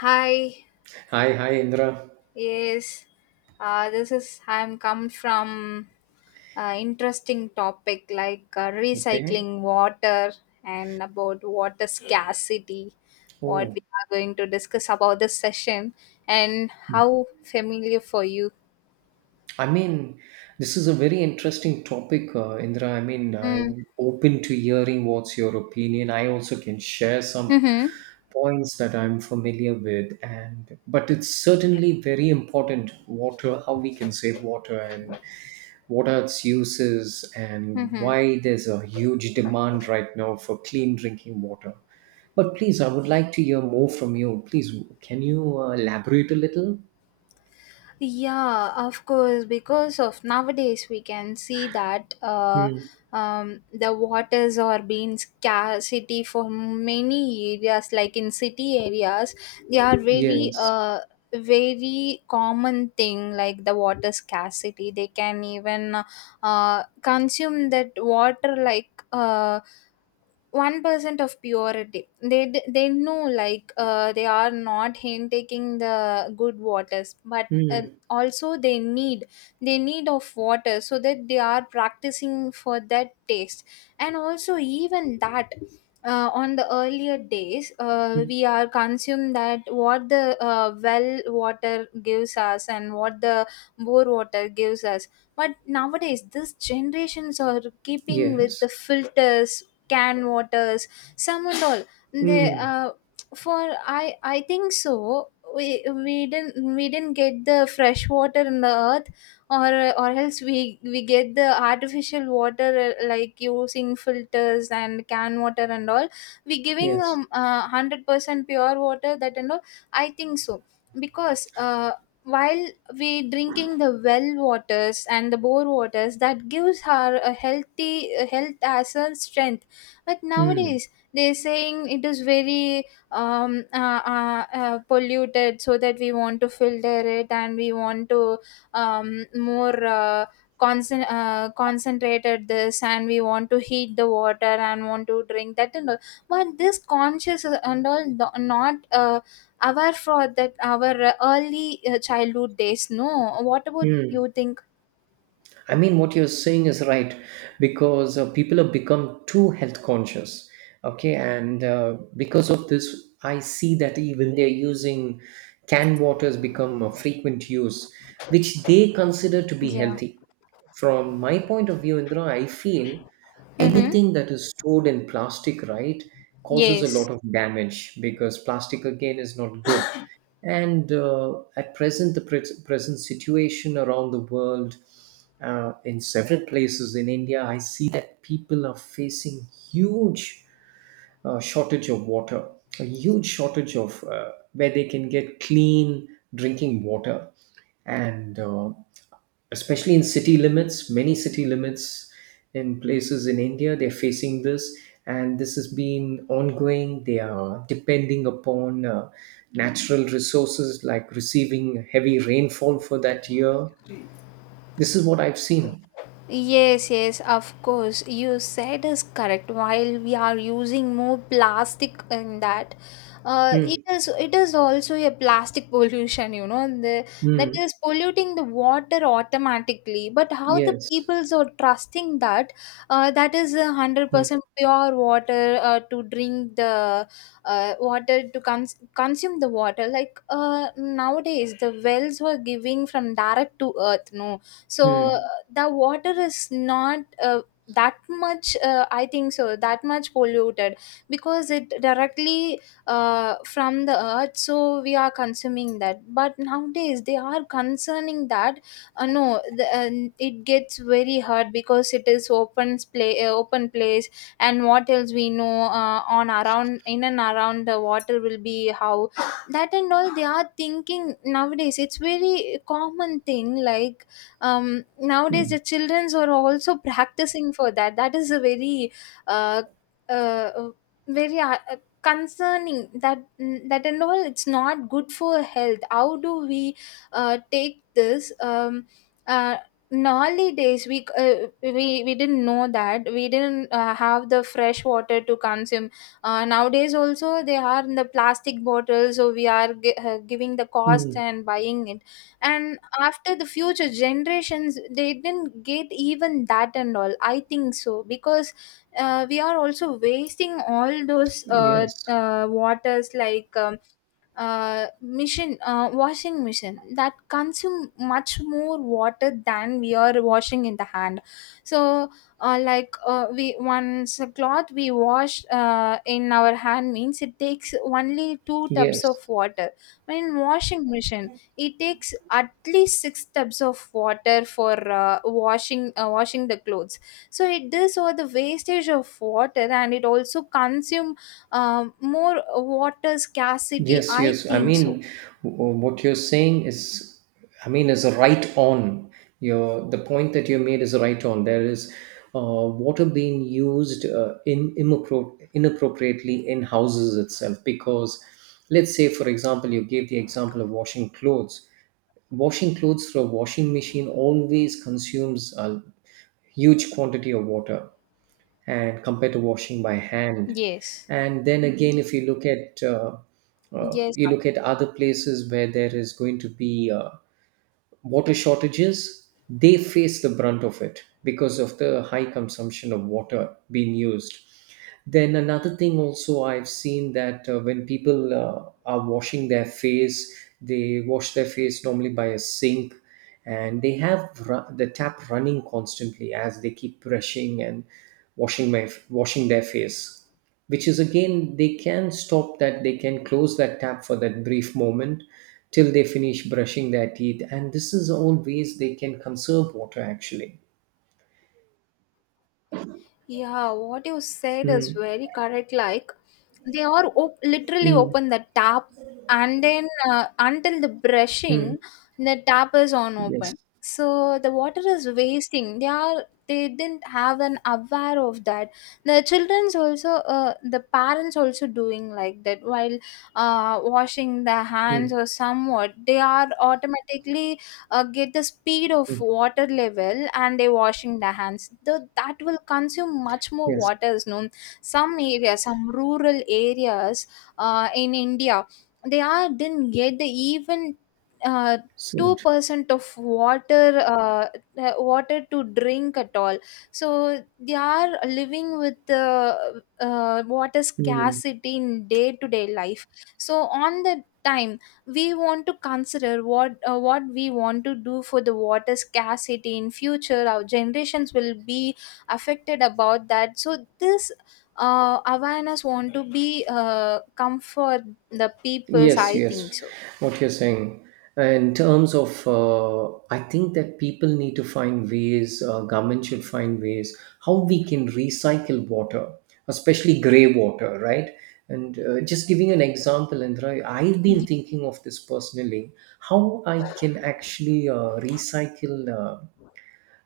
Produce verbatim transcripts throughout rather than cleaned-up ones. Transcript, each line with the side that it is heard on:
left: Hi,
right: Hi, hi, Indra.
left: yes, uh, this is I'm come from uh, interesting topic like uh,
right: Okay.
left: recycling water and about water scarcity. What
right: Oh,
left: we are going to discuss about this session and how familiar for you.
right: I mean, this is a very interesting topic, uh, Indra. I mean,
left: Mm.
right: I'm open to hearing what's your opinion. I also can share some
left: Mm-hmm.
right: points that I'm familiar with, and but it's certainly very important water, how we can save water and what are its uses and
left: Mm-hmm.
right: why there's a huge demand right now for clean drinking water. But please, I would like to hear more from you. Please, can you uh, elaborate a little?
left: Yeah, of course, because of nowadays we can see that uh,
right: Mm,
left: um, the waters are being scarcity for many areas, like in city areas, they are very
right: yes.
left: uh, very common thing like the water scarcity. They can even uh, consume that water like uh, one percent of purity. They d- they know like uh, they are not taking the good waters, but uh,
right: Mm,
left: also they need they need of water so that they are practicing for that taste. And also even that uh, on the earlier days uh,
right: mm,
left: we are consumed that what the uh, well water gives us and what the bore water gives us. But nowadays, these generations are keeping with
right: yes.
left: the filters canned waters some and all they
right: Mm,
left: uh, for i i think so we we didn't we didn't get the fresh water in the earth or or else we we get the artificial water uh, like using filters and can water and all we giving
right: yes.
left: um uh, one hundred percent pure water that and all I think so because uh while we drinking the well waters and the bore waters that gives her a healthy a health as a strength but
right: Mm,
left: nowadays they're saying it is very um, uh, uh, uh, polluted, so that we want to filter it and we want to um, more uh, concent- uh, concentrated this and we want to heat the water and want to drink that and all. But this conscious and all no- not uh, aware for that our uh, early uh, childhood days. No, what about
right: mm.
left: you think?
right: I mean, what you're saying is right because uh, people have become too health conscious. Okay. And uh, because of this, I see that even they're using canned water has become a frequent use, which they consider to be
left: Yeah.
right: healthy. from my point of view, Indra, I feel
left: Mm-hmm.
right: anything that is stored in plastic, right, causes a
left: Yes.
right: lot of damage because plastic again is not good. And uh, at present, the pre- present situation around the world, uh, in several places in India, I see that people are facing huge uh, shortage of water, a huge shortage of uh, where they can get clean drinking water, and uh, especially in city limits, many city limits in places in India, they're facing this, and this has been ongoing. They are depending upon uh, natural resources like receiving heavy rainfall for that year. This is what I've seen.
left: Yes, yes, of course. You said is correct. While we are using more plastic in that, uh, it
right: Mm,
left: is it is also a plastic pollution. You know, the That
right: mm,
left: is polluting the water automatically. But how the
right: yes.
left: peoples are trusting that, uh, that is a hundred
right: Mm,
left: percent pure water uh, to drink the uh, water to cons- consume the water. Like uh, nowadays, the wells were giving from direct to earth. No, so
right: mm,
left: the water is not uh, that much uh, I think so that much polluted because it directly uh, from the earth so we are consuming that but nowadays they are concerning that uh, no the, uh, it gets very hard because it is open play uh, open place and what else we know uh, on around in and around the water will be how that and all they are thinking nowadays it's very common thing like um, nowadays the
right: mm,
left: childrens are also practicing for that that is a very uh, uh, very uh, concerning that that and all it's not good for health how do we uh, take this um, uh, in early days we uh, we we didn't know that we didn't uh, have the fresh water to consume uh, nowadays also they are in the plastic bottles so we are gi- uh, giving the cost
right: mm,
left: and buying it and after the future generations they didn't get even that and all I think so because uh, we are also wasting all those uh,
right: yes.
left: uh, waters like um, uh, machine uh, washing machine that consume much more water than we are washing in the hand so uh, like uh, we once a cloth we wash uh, in our hand means it takes only two tubs
right: Yes.
left: of water when washing machine it takes at least six tubs of water for uh, washing uh, washing the clothes so it does all the wastage of water and it also consume um, more water scarcity
right: Yes,
left: I
right: yes. I
left: think so.
right: mean, w- what you're saying is, I mean, is right on. Your the point that you made is right on. There is uh, water being used uh, in immapro- inappropriately in houses itself because, let's say, for example, you gave the example of washing clothes. Washing clothes through a washing machine always consumes a huge quantity of water and compared to washing by hand.
left: Yes.
right: And then again, if you look at uh, uh,
left: Yes.
right: you look at other places where there is going to be uh, water shortages, they face the brunt of it because of the high consumption of water being used. Then another thing also I've seen that uh, when people uh, are washing their face, they wash their face normally by a sink and they have ru- the tap running constantly as they keep brushing and washing my washing their face, which is again they can stop that, they can close that tap for that brief moment till they finish brushing their teeth. And this is all ways they can conserve water actually.
left: Yeah, what you said is
right: Mm,
left: very correct like they are op- literally
right: mm,
left: open the tap and then uh, until the
right: mm,
left: brushing the tap is on
right: yes.
left: open so the water is wasting they are they didn't have an aware of that the children's also uh, the parents also doing like that while uh, washing their hands
right: Mm,
left: or somewhat they are automatically uh, get the speed of
right: mm,
left: water level and they're washing their hands the, that will consume much more
right: yes.
left: waters no some areas some rural areas uh, in India they are didn't get the even uh,
right: So,
left: two percent of water uh, uh, water to drink at all so they are living with the uh, water
right: mm.
left: scarcity in day to day life so on the time we want to consider what uh, what we want to do for the water scarcity in future our generations will be affected about that so this uh, awareness want to be uh, come for the peoples
right: Yes,
left: I think
right: yes,
left: so.
right: what you're saying. In terms of, uh, I think that people need to find ways, uh, government should find ways how we can recycle water, especially grey water, right? And uh, just giving an example, Indra, I've been thinking of this personally how I can actually uh, recycle uh,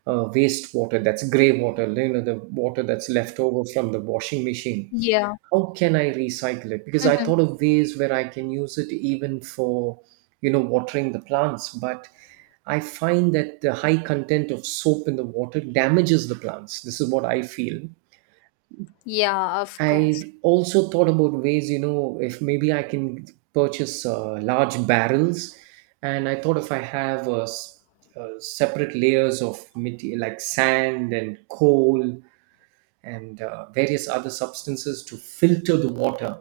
right: uh, wastewater that's grey water, you know, the water that's left over from the washing machine.
left: Yeah.
right: How can I recycle it? Because I
left: Hmm.
right: thought of ways where I can use it even for, you know, watering the plants. But I find that the high content of soap in the water damages the plants. This is what I feel.
left: Yeah, of course.
right: I also thought about ways, you know, if maybe I can purchase uh, large barrels. And I thought if I have uh, s- uh, separate layers of material like sand and coal and uh, various other substances to filter the water,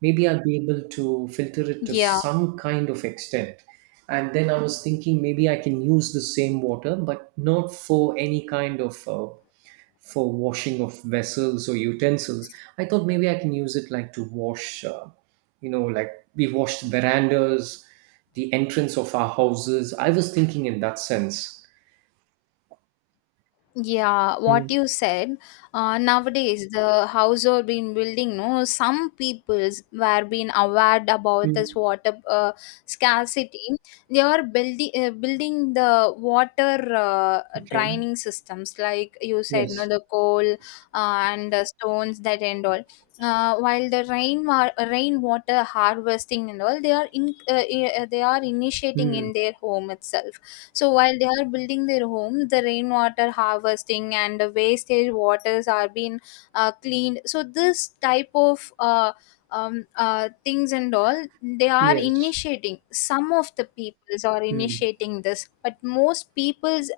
right: maybe I'll be able to filter it to
left: Yeah.
right: some kind of extent. And then I was thinking maybe I can use the same water, but not for any kind of uh, for washing of vessels or utensils. I thought maybe I can use it like to wash, uh, you know, like we washed verandas, the entrance of our houses. I was thinking in that sense.
left: Yeah, what
right: Mm,
left: you said. Uh, nowadays, the household been building. No, some peoples were being aware about this
right: mm,
left: water uh, scarcity. They are building uh, building the water uh,
right: okay.
left: draining systems, like you said, no,
right: Yes.
left: the coal uh, and the stones that and all. Uh, while the rain wa- rainwater harvesting and all, they are in uh, uh, they are initiating
right: Mm,
left: in their home itself so while they are building their homes, the rainwater harvesting and the wastage waters are being uh, cleaned. So this type of uh, um, uh, things and all they are
right: yes.
left: initiating. Some of the peoples are
right: Mm.
left: initiating this, but most peoples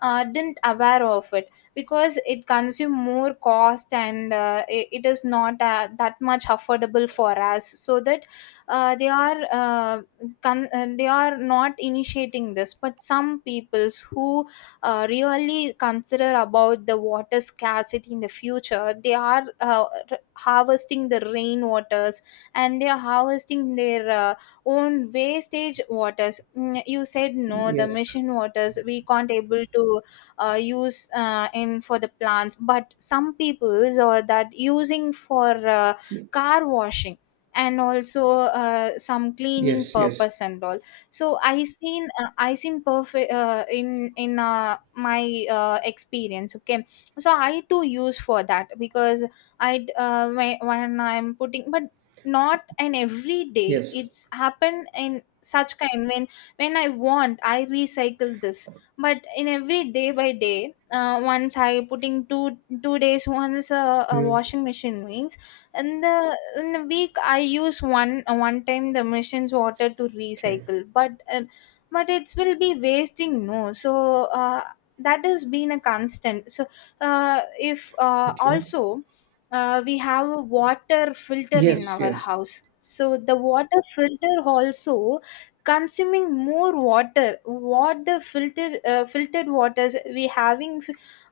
left: uh, didn't aware of it because it consume more cost and uh, it, it is not uh, that much affordable for us. So that uh, they are. Uh, con- uh, they are not initiating this but some peoples who uh, really consider about the water scarcity in the future they are uh, r- harvesting the rainwaters and they are harvesting their uh, own wastage waters. Mm, you said no the
right: Yes.
left: mission waters we can't able to uh, use uh, in for the plants but some peoples are that using for uh,
right: Y-
left: car washing and also uh, some cleaning
right: Yes, yes,
left: purpose and all so i seen uh, I seen perfect uh, in in uh, my uh, experience okay so I too use for that because i uh, when, when I'm putting but not an every day
right: yes.
left: it's happened in such kind when when I want I recycle this but in every day by day uh, once I putting two two days once a, a
right: Mm,
left: washing machine means in the in a week I use one uh, one time the machine's water to
right: okay.
left: recycle but uh, but it will be wasting no so uh, that has been a constant so uh, if uh,
right: Okay.
left: also uh, we have a water filter in
right: Yes,
left: our
right: yes.
left: house so the water filter also consuming more water what the filter uh, filtered waters we having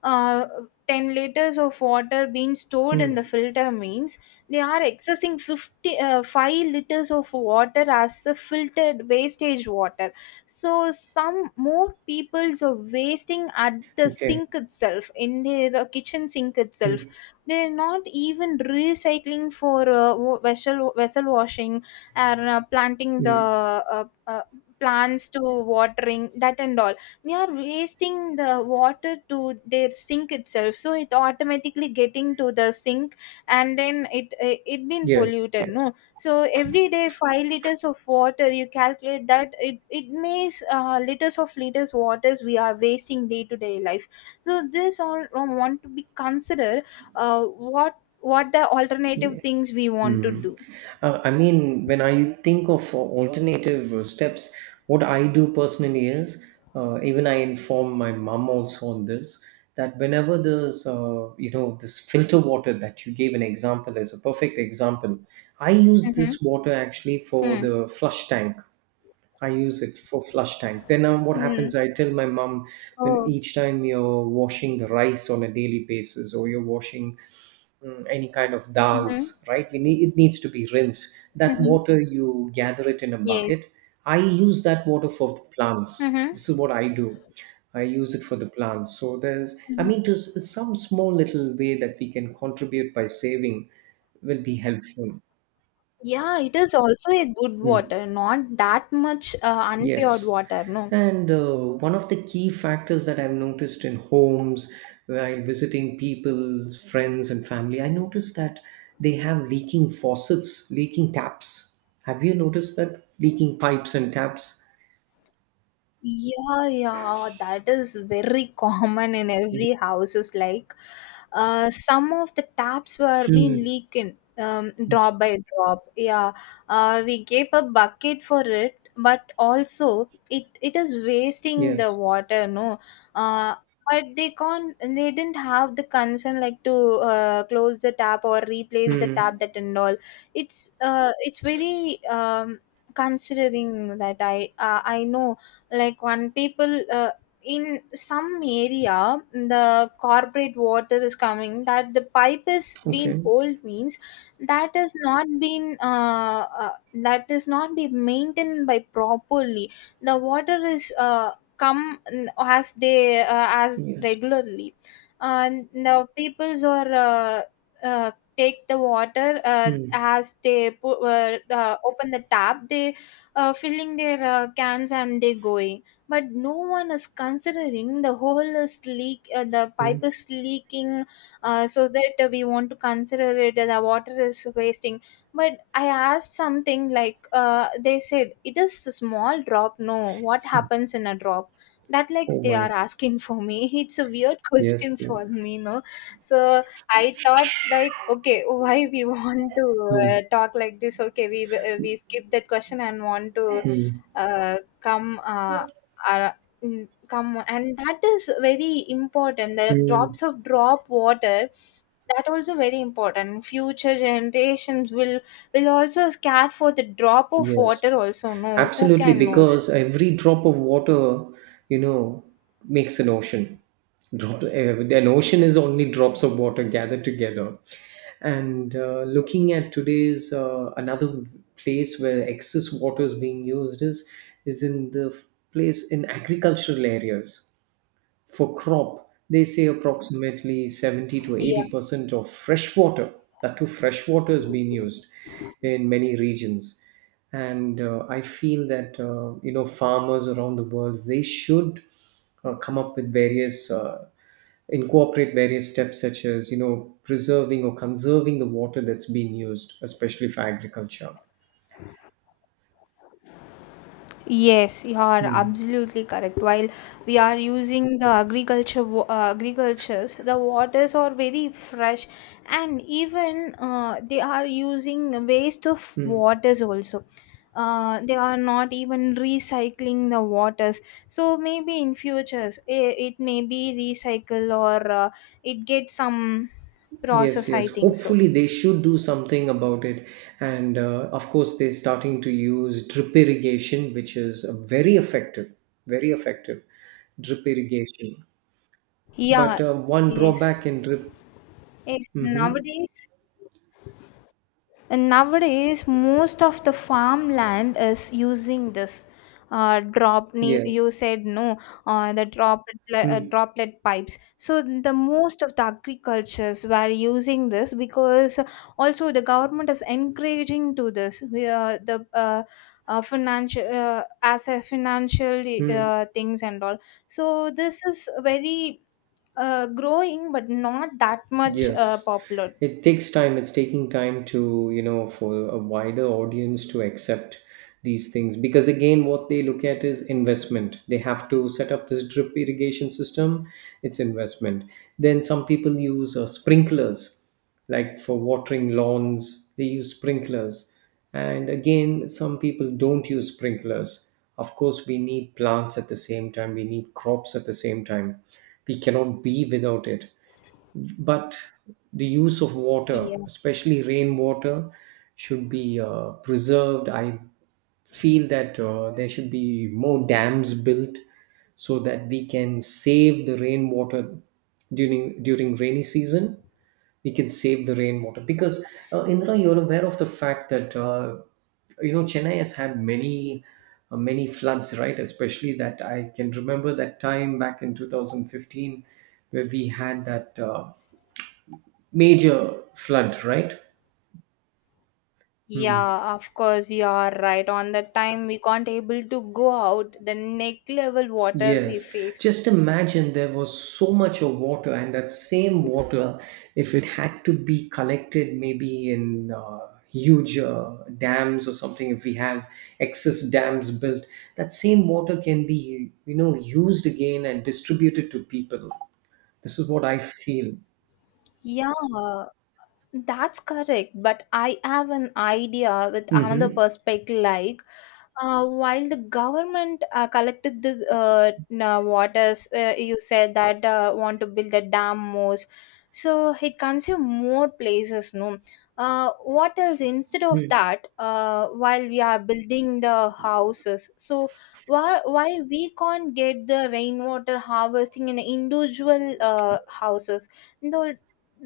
left: uh, ten liters of water being stored in the
right: Mm,
left: filter means they are accessing fifty, uh, five liters of water as a filtered wastage water. So some more peoples are wasting at the
right: okay.
left: sink itself, in their uh, kitchen sink itself.
right: Mm,
left: They're not even recycling for uh, wa- vessel, vessel washing and uh, planting the
right: mm,
left: uh, uh, plants to watering that and all they are wasting the water to their sink itself so it automatically getting to the sink and then it it, it been
right: yes,
left: polluted
right: yes.
left: no so every day five liters of water you calculate that it it means uh, liters of liters waters we are wasting day to day life so this all uh, want to be consider uh, what what the alternative
right: Yeah.
left: things we want to
right: Mm.
left: do.
right: Uh, I mean, when I think of uh, alternative uh, steps, what I do personally is, uh, even I inform my mom also on this, that whenever there's, uh, you know, this filter water that you gave an example as a perfect example, I use
left: Mm-hmm.
right: this water actually for the flush tank. I use it for flush tank. Then uh, what
left: Mm-hmm.
right: happens? I tell my mom when
left: Oh.
right: each time you're washing the rice on a daily basis, or you're washing mm, any kind of
left: Mm-hmm.
right: dals, right? You need it needs to be rinsed. That
left: Mm-hmm.
right: water you gather it in a
left: Yes.
right: bucket. I use that water for the plants.
left: Mm-hmm.
right: This is what I do. I use it for the plants. So there's, I
left: Mm-hmm.
right: mean, there's it's some small little way that we can contribute by saving will be helpful.
left: Yeah, it is also a good
right: Hmm.
left: water not that much uh, unpure
right: Yes.
left: water no.
right: And uh, one of the key factors that I've noticed in homes while visiting people, friends, and family, I noticed that they have leaking faucets, leaking taps. Have you noticed that? Leaking pipes and taps.
left: Yeah, yeah, that is very common in every houses. Like, uh, some of the taps were being
right: Yes.
left: leaking, um, drop by drop. Yeah, uh, we gave a bucket for it, but also it it is wasting the
right: Yes.
left: water. No, uh, but they can't. They didn't have the concern like to uh, close the tap or replace the
right: Hmm.
left: tap that and all. It's uh, it's very um considering that I uh, I know like when people uh, in some area the corporate water is coming that the pipe is being
right: Okay.
left: old means that is not been uh, uh, that is not be maintained by properly the water is uh, come mm, as they uh, as
right: Yes.
left: regularly and the peoples are uh, uh, take the water uh,
right: Hmm.
left: as they put, uh, uh, open the tap they uh, filling their uh, cans and they're going but no one is considering the whole is leak uh, the pipe
right: Hmm.
left: is leaking uh, so that uh, we want to consider it uh, the water is wasting but I asked something like uh, they said it is a small drop no what happens in a drop that like
right: Oh
left: they are
right: my.
left: asking for me it's a weird
right: Yes.
left: question for
right: Yes.
left: me no so I thought like, okay, why we want to
right: Hmm.
left: uh, talk like this? Okay, we uh, we skip that question and want to
right: Hmm.
left: uh, come uh, uh, mm, come and that is very important. The
right: Hmm.
left: drops of drop water, that also very important. Future generations will will also scared for the drop of water.
right: Yes,
left: Also, no, who
right: absolutely.
left: can knows?
right: Because every drop of water, you know, makes an ocean. Drop, uh, an ocean is only drops of water gathered together. And uh, looking at today's uh, another place where excess water is being used is is in the f- place in agricultural areas for crop, they say approximately seventy to eighty percent of fresh water, that too fresh water, is being used in many regions. And uh, I feel that uh, you know farmers around the world they should uh, come up with various uh, incorporate various steps such as you know preserving or conserving the water that's being used, especially for agriculture.
left: Yes, you are
right: Hmm.
left: absolutely correct. While we are using the agriculture wa- uh, agricultures, the waters are very fresh, and even uh, they are using waste of
right: Hmm.
left: waters also. Uh, they are not even recycling the waters. So maybe in futures it, it may be recycle or uh, it gets some
right: Yes,
left: process.
right: yes.
left: I think so.
right: Hopefully, they should do something about it. And uh, of course, they're starting to use drip irrigation, which is uh, very effective, very effective drip irrigation.
left: Yeah.
right: But uh, one
left: Yes.
right: drawback in drip,
left: Yes.
right: hmm,
left: Nowadays. And nowadays, most of the farmland is using this, uh, drop. ne- you
right: yes.
left: said no, uh, the droplet li- uh, droplet pipes. So the most of the agricultures were using this because also the government is encouraging to this. We, uh, the uh, uh, financial uh, As a financial
right: Mm-hmm.
left: uh, things and all. So this is very uh, growing, but not that much uh,
right: Yes,
left: popular.
right: it takes time. It's taking time to, you know, for a wider audience to accept these things because, again, what they look at is investment. They have to set up this drip irrigation system, it's investment. Then some people use uh, sprinklers, like for watering lawns, they use sprinklers. And again, some people don't use sprinklers. Of course, we need plants at the same time, we need crops at the same time. We cannot be without it, but the use of water, especially rainwater, should be uh, preserved. I feel that uh, there should be more dams built so that we can save the rainwater, during during rainy season we can save the rainwater, because uh, indra, you're aware of the fact that uh, you know chennai has had many uh, many floods, right? Especially that i can remember that time back in two thousand fifteen, where we had that uh, major flood, right? Hmm.
left: Yeah, of course you are right. On that time we can't able to go out. The neck level water we
right: Yes.
left: faced.
right: Just imagine there was so much of water, and that same water, if it had to be collected maybe in uh, huge uh, dams or something, if we have excess dams built, that same water can be, you know, used again and distributed to people. This is what I feel.
left: Yeah, that's correct. But I have an idea with another
right: Hmm.
left: perspective, like uh, while the government uh, collected the uh, na- waters, uh, you said that uh, want to build the dam more, so it consume more places. No, uh, what else? Instead of that, uh, while we are building the houses, so why why we can't get the rainwater harvesting in individual uh, houses?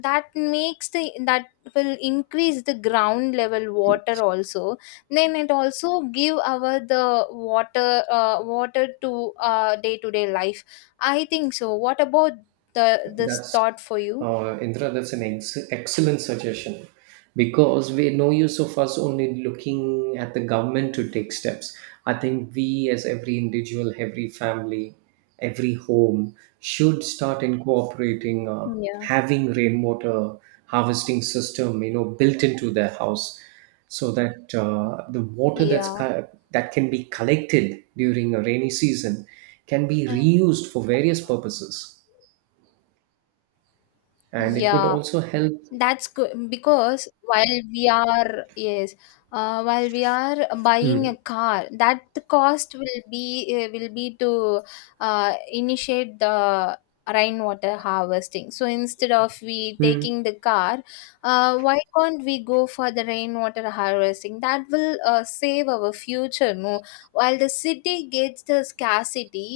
left: That makes the, that will increase the ground level water also. Then it also give our the water uh, water to uh, day-to-day life. I think so. What about the this
right: That's
left: thought for you?
right: uh, Indra. That's an ex- excellent suggestion because we no use of us only looking at the government to take steps. I think we, as every individual, every family, every home, should start incorporating uh,
left: Yeah.
right: having rainwater harvesting system, you know, built into their house, so that uh, the water that's
left: Yeah.
right: co- that can be collected during a rainy season can be
left: Mm.
right: reused for various purposes. And it would
left: Yeah.
right: also help.
left: That's good because while we are yes, uh, while we are buying a
right: Mm,
left: car, that cost will be uh, will be to uh, initiate the rainwater harvesting. So instead of we
right: mm,
left: taking the car, uh, why can't we go for the rainwater harvesting? That will uh, save our future. No, while the city gets the scarcity,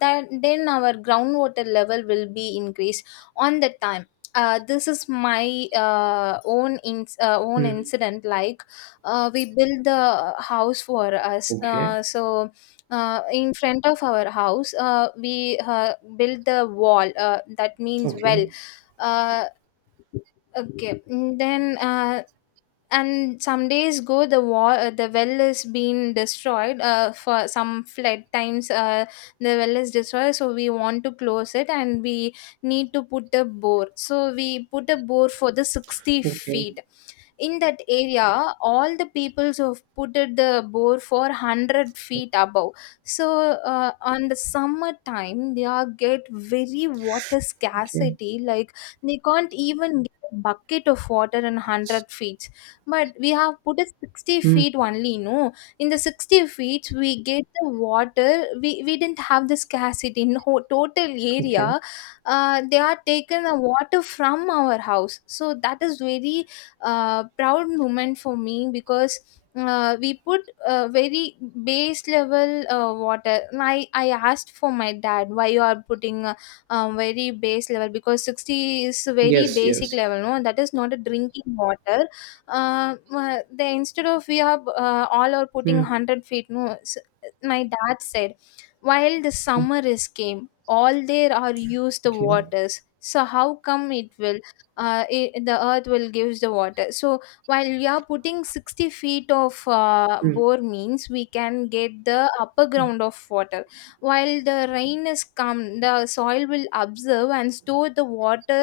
left: that then our groundwater level will be increased on the time. Uh, this is my uh, own in, uh, own
right: mm.
left: incident, like uh, we built the house for us,
right: Okay,
left: uh, so uh, in front of our house, uh, we uh, built the wall, uh, that means
right: okay,
left: well. uh, okay, mm, then, uh, and some days go the wall, uh, the well is being destroyed uh, for some flood times, uh, the well is destroyed, so we want to close it and we need to put a bore, so we put a bore for the sixty
right: okay,
left: feet. In that area all the peoples have put it the bore for one hundred feet above. So uh, on the summer time they are get very water
right: okay.
left: scarcity, like they can't even get a bucket of water in
right: S-
left: one hundred feet. But we have put it sixty
right: Mm,
left: feet only, no. In the sixty feet we get the water, we, we didn't have the scarcity in whole total
right: okay.
left: area. Uh, they are taken the water from our house, so that is very uh, proud moment for me. Because uh, we put uh, very base level uh, water. I, I asked for my dad, why you are putting uh, um, very base level, because sixty is very
right: Yes,
left: basic
right: yes.
left: level, no, that is not a drinking water. Uh, uh, they, instead of we are, uh, all are putting
right: Mm,
left: one hundred feet, no. S— my dad said, while the summer is came all there are used the
right: okay,
left: waters, so how come it will, uh, I the earth will gives the water. So while we are putting sixty feet of uh,
right: mm,
left: bore means we can get the upper ground of water. While the rain is come, the soil will observe and store the water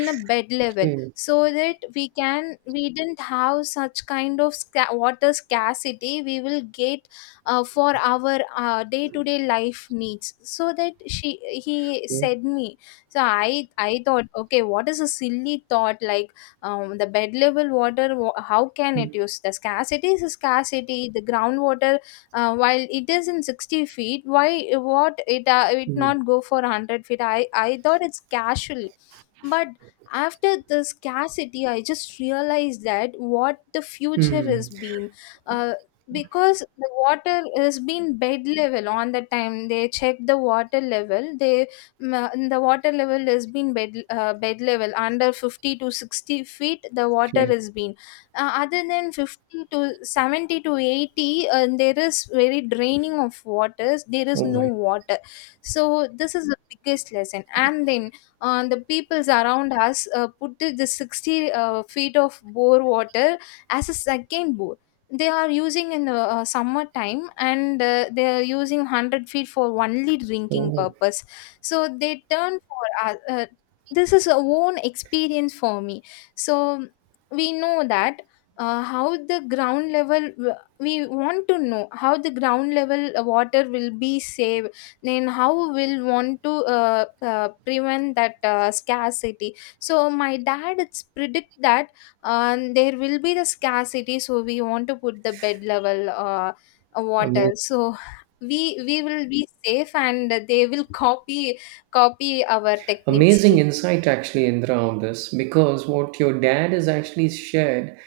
left: in a bed level,
right: okay,
left: so that we can we didn't have such kind of sca- water scarcity we will get uh, for our uh, day-to-day life needs. So that she he
right: okay.
left: said me. So i i thought, okay, what is a silly thought, like um, the bed level water, wa- how can it
right: Mm,
left: use, the scarcity is a scarcity, the groundwater. Uh, while it is in sixty feet, why what it uh, it
right: mm,
left: not go for a hundred feet, i i thought it's casually. But after the scarcity I just realized that what the future has
right: mm.
left: been. uh, because the water has been bed level, on the time they check the water level, they Ma- the water level has been bed, uh, bed level, under fifty to sixty feet the water
right: Okay.
left: has been. Uh, other than fifty to seventy to eighty, uh, there is very draining of waters, there is
right: Oh
left: no
right: my.
left: water. So this is the biggest lesson, and then uh, the peoples around us uh, put the the sixty uh, feet of bore water as a second bore. They are using in the uh, summer time and uh, they are using one hundred feet for only drinking
right: Oh,
left: purpose. So they turn for us, uh, this is a own experience for me. So we know that, uh, how the ground level w- we want to know how the ground level uh, water will be saved. Then how will want to uh, uh, prevent that uh, scarcity. So my dad it's predict that, um, there will be the scarcity, so we want to put the bed level uh, uh, water.
right: amazing.
left: So we we will be safe, and they will copy copy our techniques
right: Amazing
left: too.
right: insight, actually, Indra, on this because what your dad has actually shared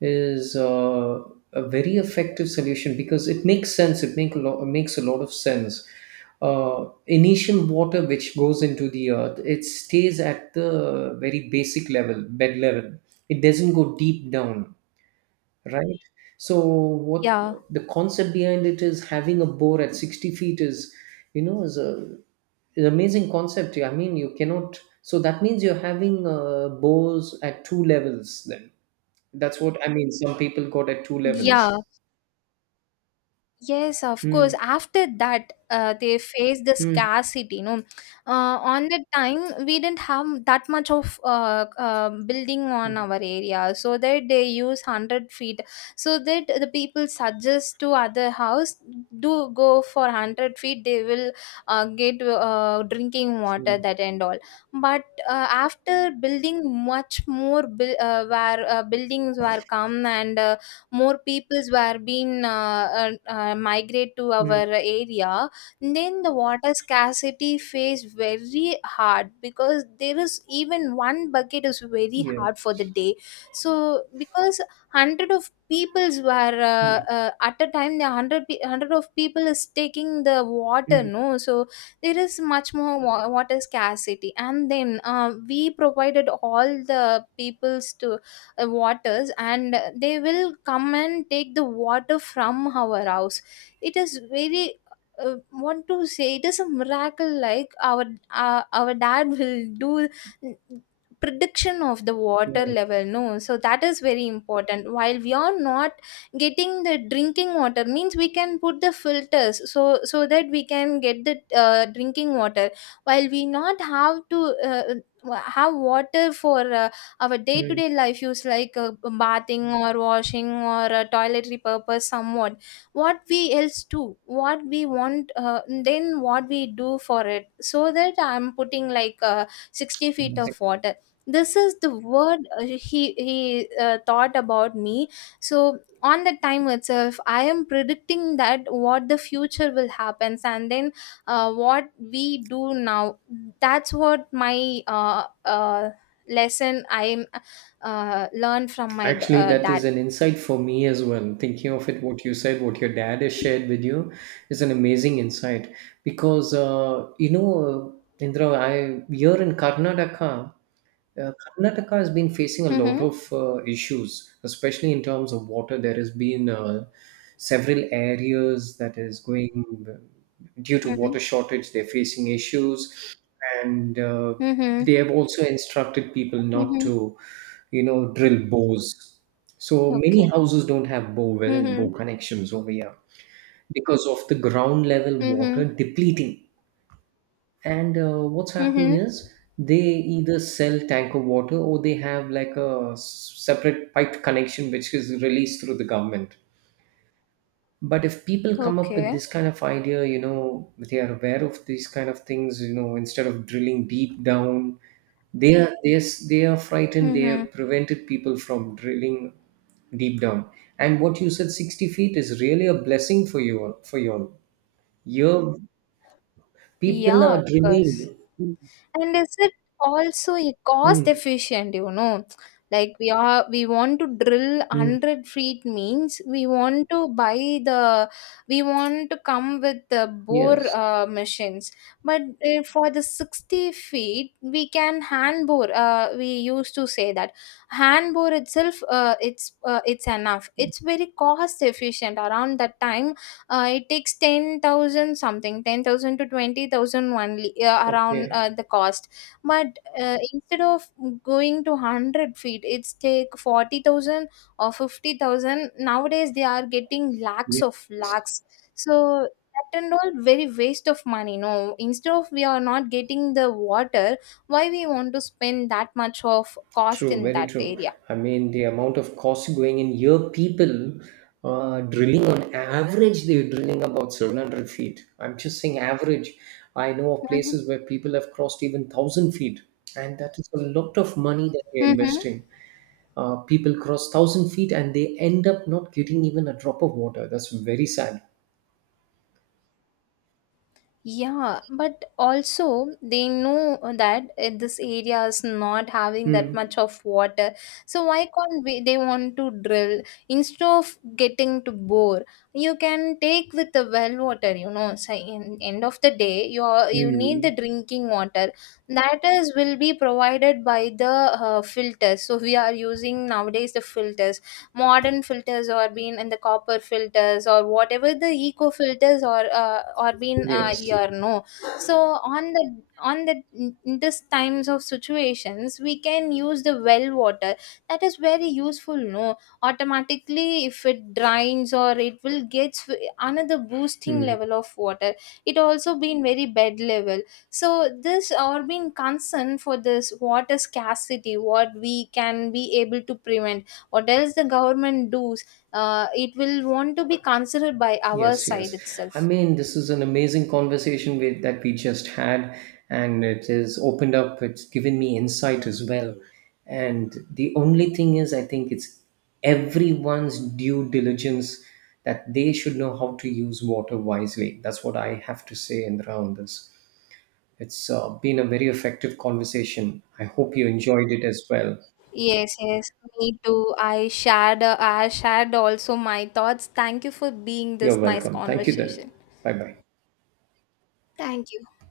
right: is uh, a very effective solution because it makes sense. It make a lot, makes a lot of sense. Uh, initial water which goes into the earth, it stays at the very basic level, bed level. It doesn't go deep down, right? So
left: Yeah.
right: what the concept behind it is, having a bore at sixty feet is, you know, is a is amazing concept. Yeah, I mean, you cannot. So that means you're having uh, bores at two levels. Then that's what I mean. Some people got at two
left: Yeah.
right: levels.
left: Yes, of course.
right: Mm,
left: After that, uh, they faced the
right: mm,
left: scarcity, no. Uh, on the time we didn't have that much of uh, uh, building
right: yeah,
left: on our area, so that they use hundred feet, so that the people suggest to other house, do go for hundred feet. They will uh, get uh, drinking water,
right: mm,
left: that and all. But uh, after building much more, buil- uh, where uh, buildings were come and. Uh, more peoples were being uh, uh, uh, migrate to our
right: mm,
left: area, then the water scarcity phase very hard because there is even one bucket is very hard for the
right: yes.
left: day. So because hundred of peoples were, uh,
right: Mm,
left: uh, at a time the hundred pe- hundred of people is taking the water,
right: mm,
left: no. So there is much more wa- water scarcity, and then uh, we provided all the peoples to uh, waters, and they will come and take the water from our house. It is very, uh, want to say, it is a miracle, like our uh, our dad will do prediction of the water level, no. So that is very important, while we are not getting the drinking water means we can put the filters, so so that we can get the uh, drinking water. While we not have to uh, uh, have water for uh, our
right: yeah,
left: day-to-day life use, like uh, bathing or washing or uh, toiletry purpose, somewhat what we else do, what we want, uh, then what we do for it. So that I'm putting like uh, sixty feet
right: mm.
left: of water. This is the word uh, he he uh, thought about me. So on the time itself I am predicting that what the future will happen. And then, uh, what we do now, that's what my uh, uh, lesson I uh, learned from my d-
right: Actually,
left: uh,
right: that is
left: dad.
right: an insight for me as well. Thinking of it, what you said, what your dad has shared with you, is an amazing insight. Because uh, you know, uh, Indra, I here in Karnataka, uh, Karnataka has been facing a lot
left: Mm-hmm.
right: of uh, issues, especially in terms of water. There has been uh, several areas that is going uh, due to
left: Mm-hmm.
right: water shortage. They're facing issues, and uh,
left: Mm-hmm.
right: they have also instructed people not
left: Mm-hmm.
right: to, you know, drill bores. So
left: Okay.
right: many houses don't have bore well,
left: Mm-hmm.
right: bore connections over here because of the ground level
left: Mm-hmm.
right: water depleting. And uh, what's happening
left: Mm-hmm.
right: is they either sell tank of water or they have like a s- separate pipe connection which is released through the government. But if people come up with
left: Okay.
right: this kind of idea, you know they are aware of these kind of things, you know instead of drilling deep down, they are they are, they are frightened. They
left: Mm-hmm.
right: have prevented people from drilling deep down. And what you said, sixty feet is really a blessing for you, for you all. Your people
left: Yeah,
right: are
left: of
right: drilling.
left: course. And is it also e- cost
right: Hmm,
left: efficient, you know? Like we are we want to drill
right: hmm.
left: a hundred feet means we want to buy the we want to come with the bore
right: Yes.
left: uh, machines. But uh, for the sixty feet we can hand bore, uh, we used to say that hand bore itself, uh, it's uh, it's enough. It's very cost efficient around that time, uh, it takes ten thousand something ten thousand to twenty thousand only, uh, around
right: Okay.
left: uh, the cost. But uh, instead of going to one hundred feet, it's take forty thousand or fifty thousand, nowadays they are getting lakhs
right: Yes.
left: of lakhs. So that and all very waste of money, no, instead of we are not getting the water, why we want to spend that much of cost
right: True.
left: in
right: Very
left: that
right: true.
left: area.
right: I mean, the amount of cost going in here, people uh, drilling on average, they're drilling about seven hundred feet. I'm just saying average. I know of places where people have crossed even one thousand feet, and that is a lot of money that they're
left: Mm-hmm.
right: investing. Uh, people cross one thousand feet and they end up not getting even a drop of water. That's very sad.
left: Yeah, but also they know that, uh, this area is not having that
right: Hmm.
left: much of water. So why can't we, they want to drill instead of getting to bore? You can take with the well water. You know. So in end of the day, you are, you need the
right: Hmm.
left: drinking water, that is will be provided by the uh, filters. So we are using nowadays the filters, modern filters or been in the copper filters or whatever the eco filters or uh, or been uh,
right: Yes.
left: here, no. So on the on the in this times of situations we can use the well water, that is very useful, no. Automatically if it drains, or it will get another boosting
right: Hmm.
left: level of water, it also been very bed level. So this or being concerned for this water scarcity, what we can be able to prevent, what else the government does, uh, it will want to be considered by our
right: Yes,
left: side
right: yes. I
left: itself.
right: mean, this is an amazing conversation with, that we just had, and it has opened up, it's given me insight as well. And the only thing is, I think it's everyone's due diligence that they should know how to use water wisely. That's what I have to say in around this. It's uh, been a very effective conversation. I hope you enjoyed it as well.
left: Yes, yes, me too, i shared uh, i shared also my thoughts. Thank you for being
right: You're
left: this nice
right: welcome. Thank you then.
left: conversation.
right: Bye bye.
left: Thank you.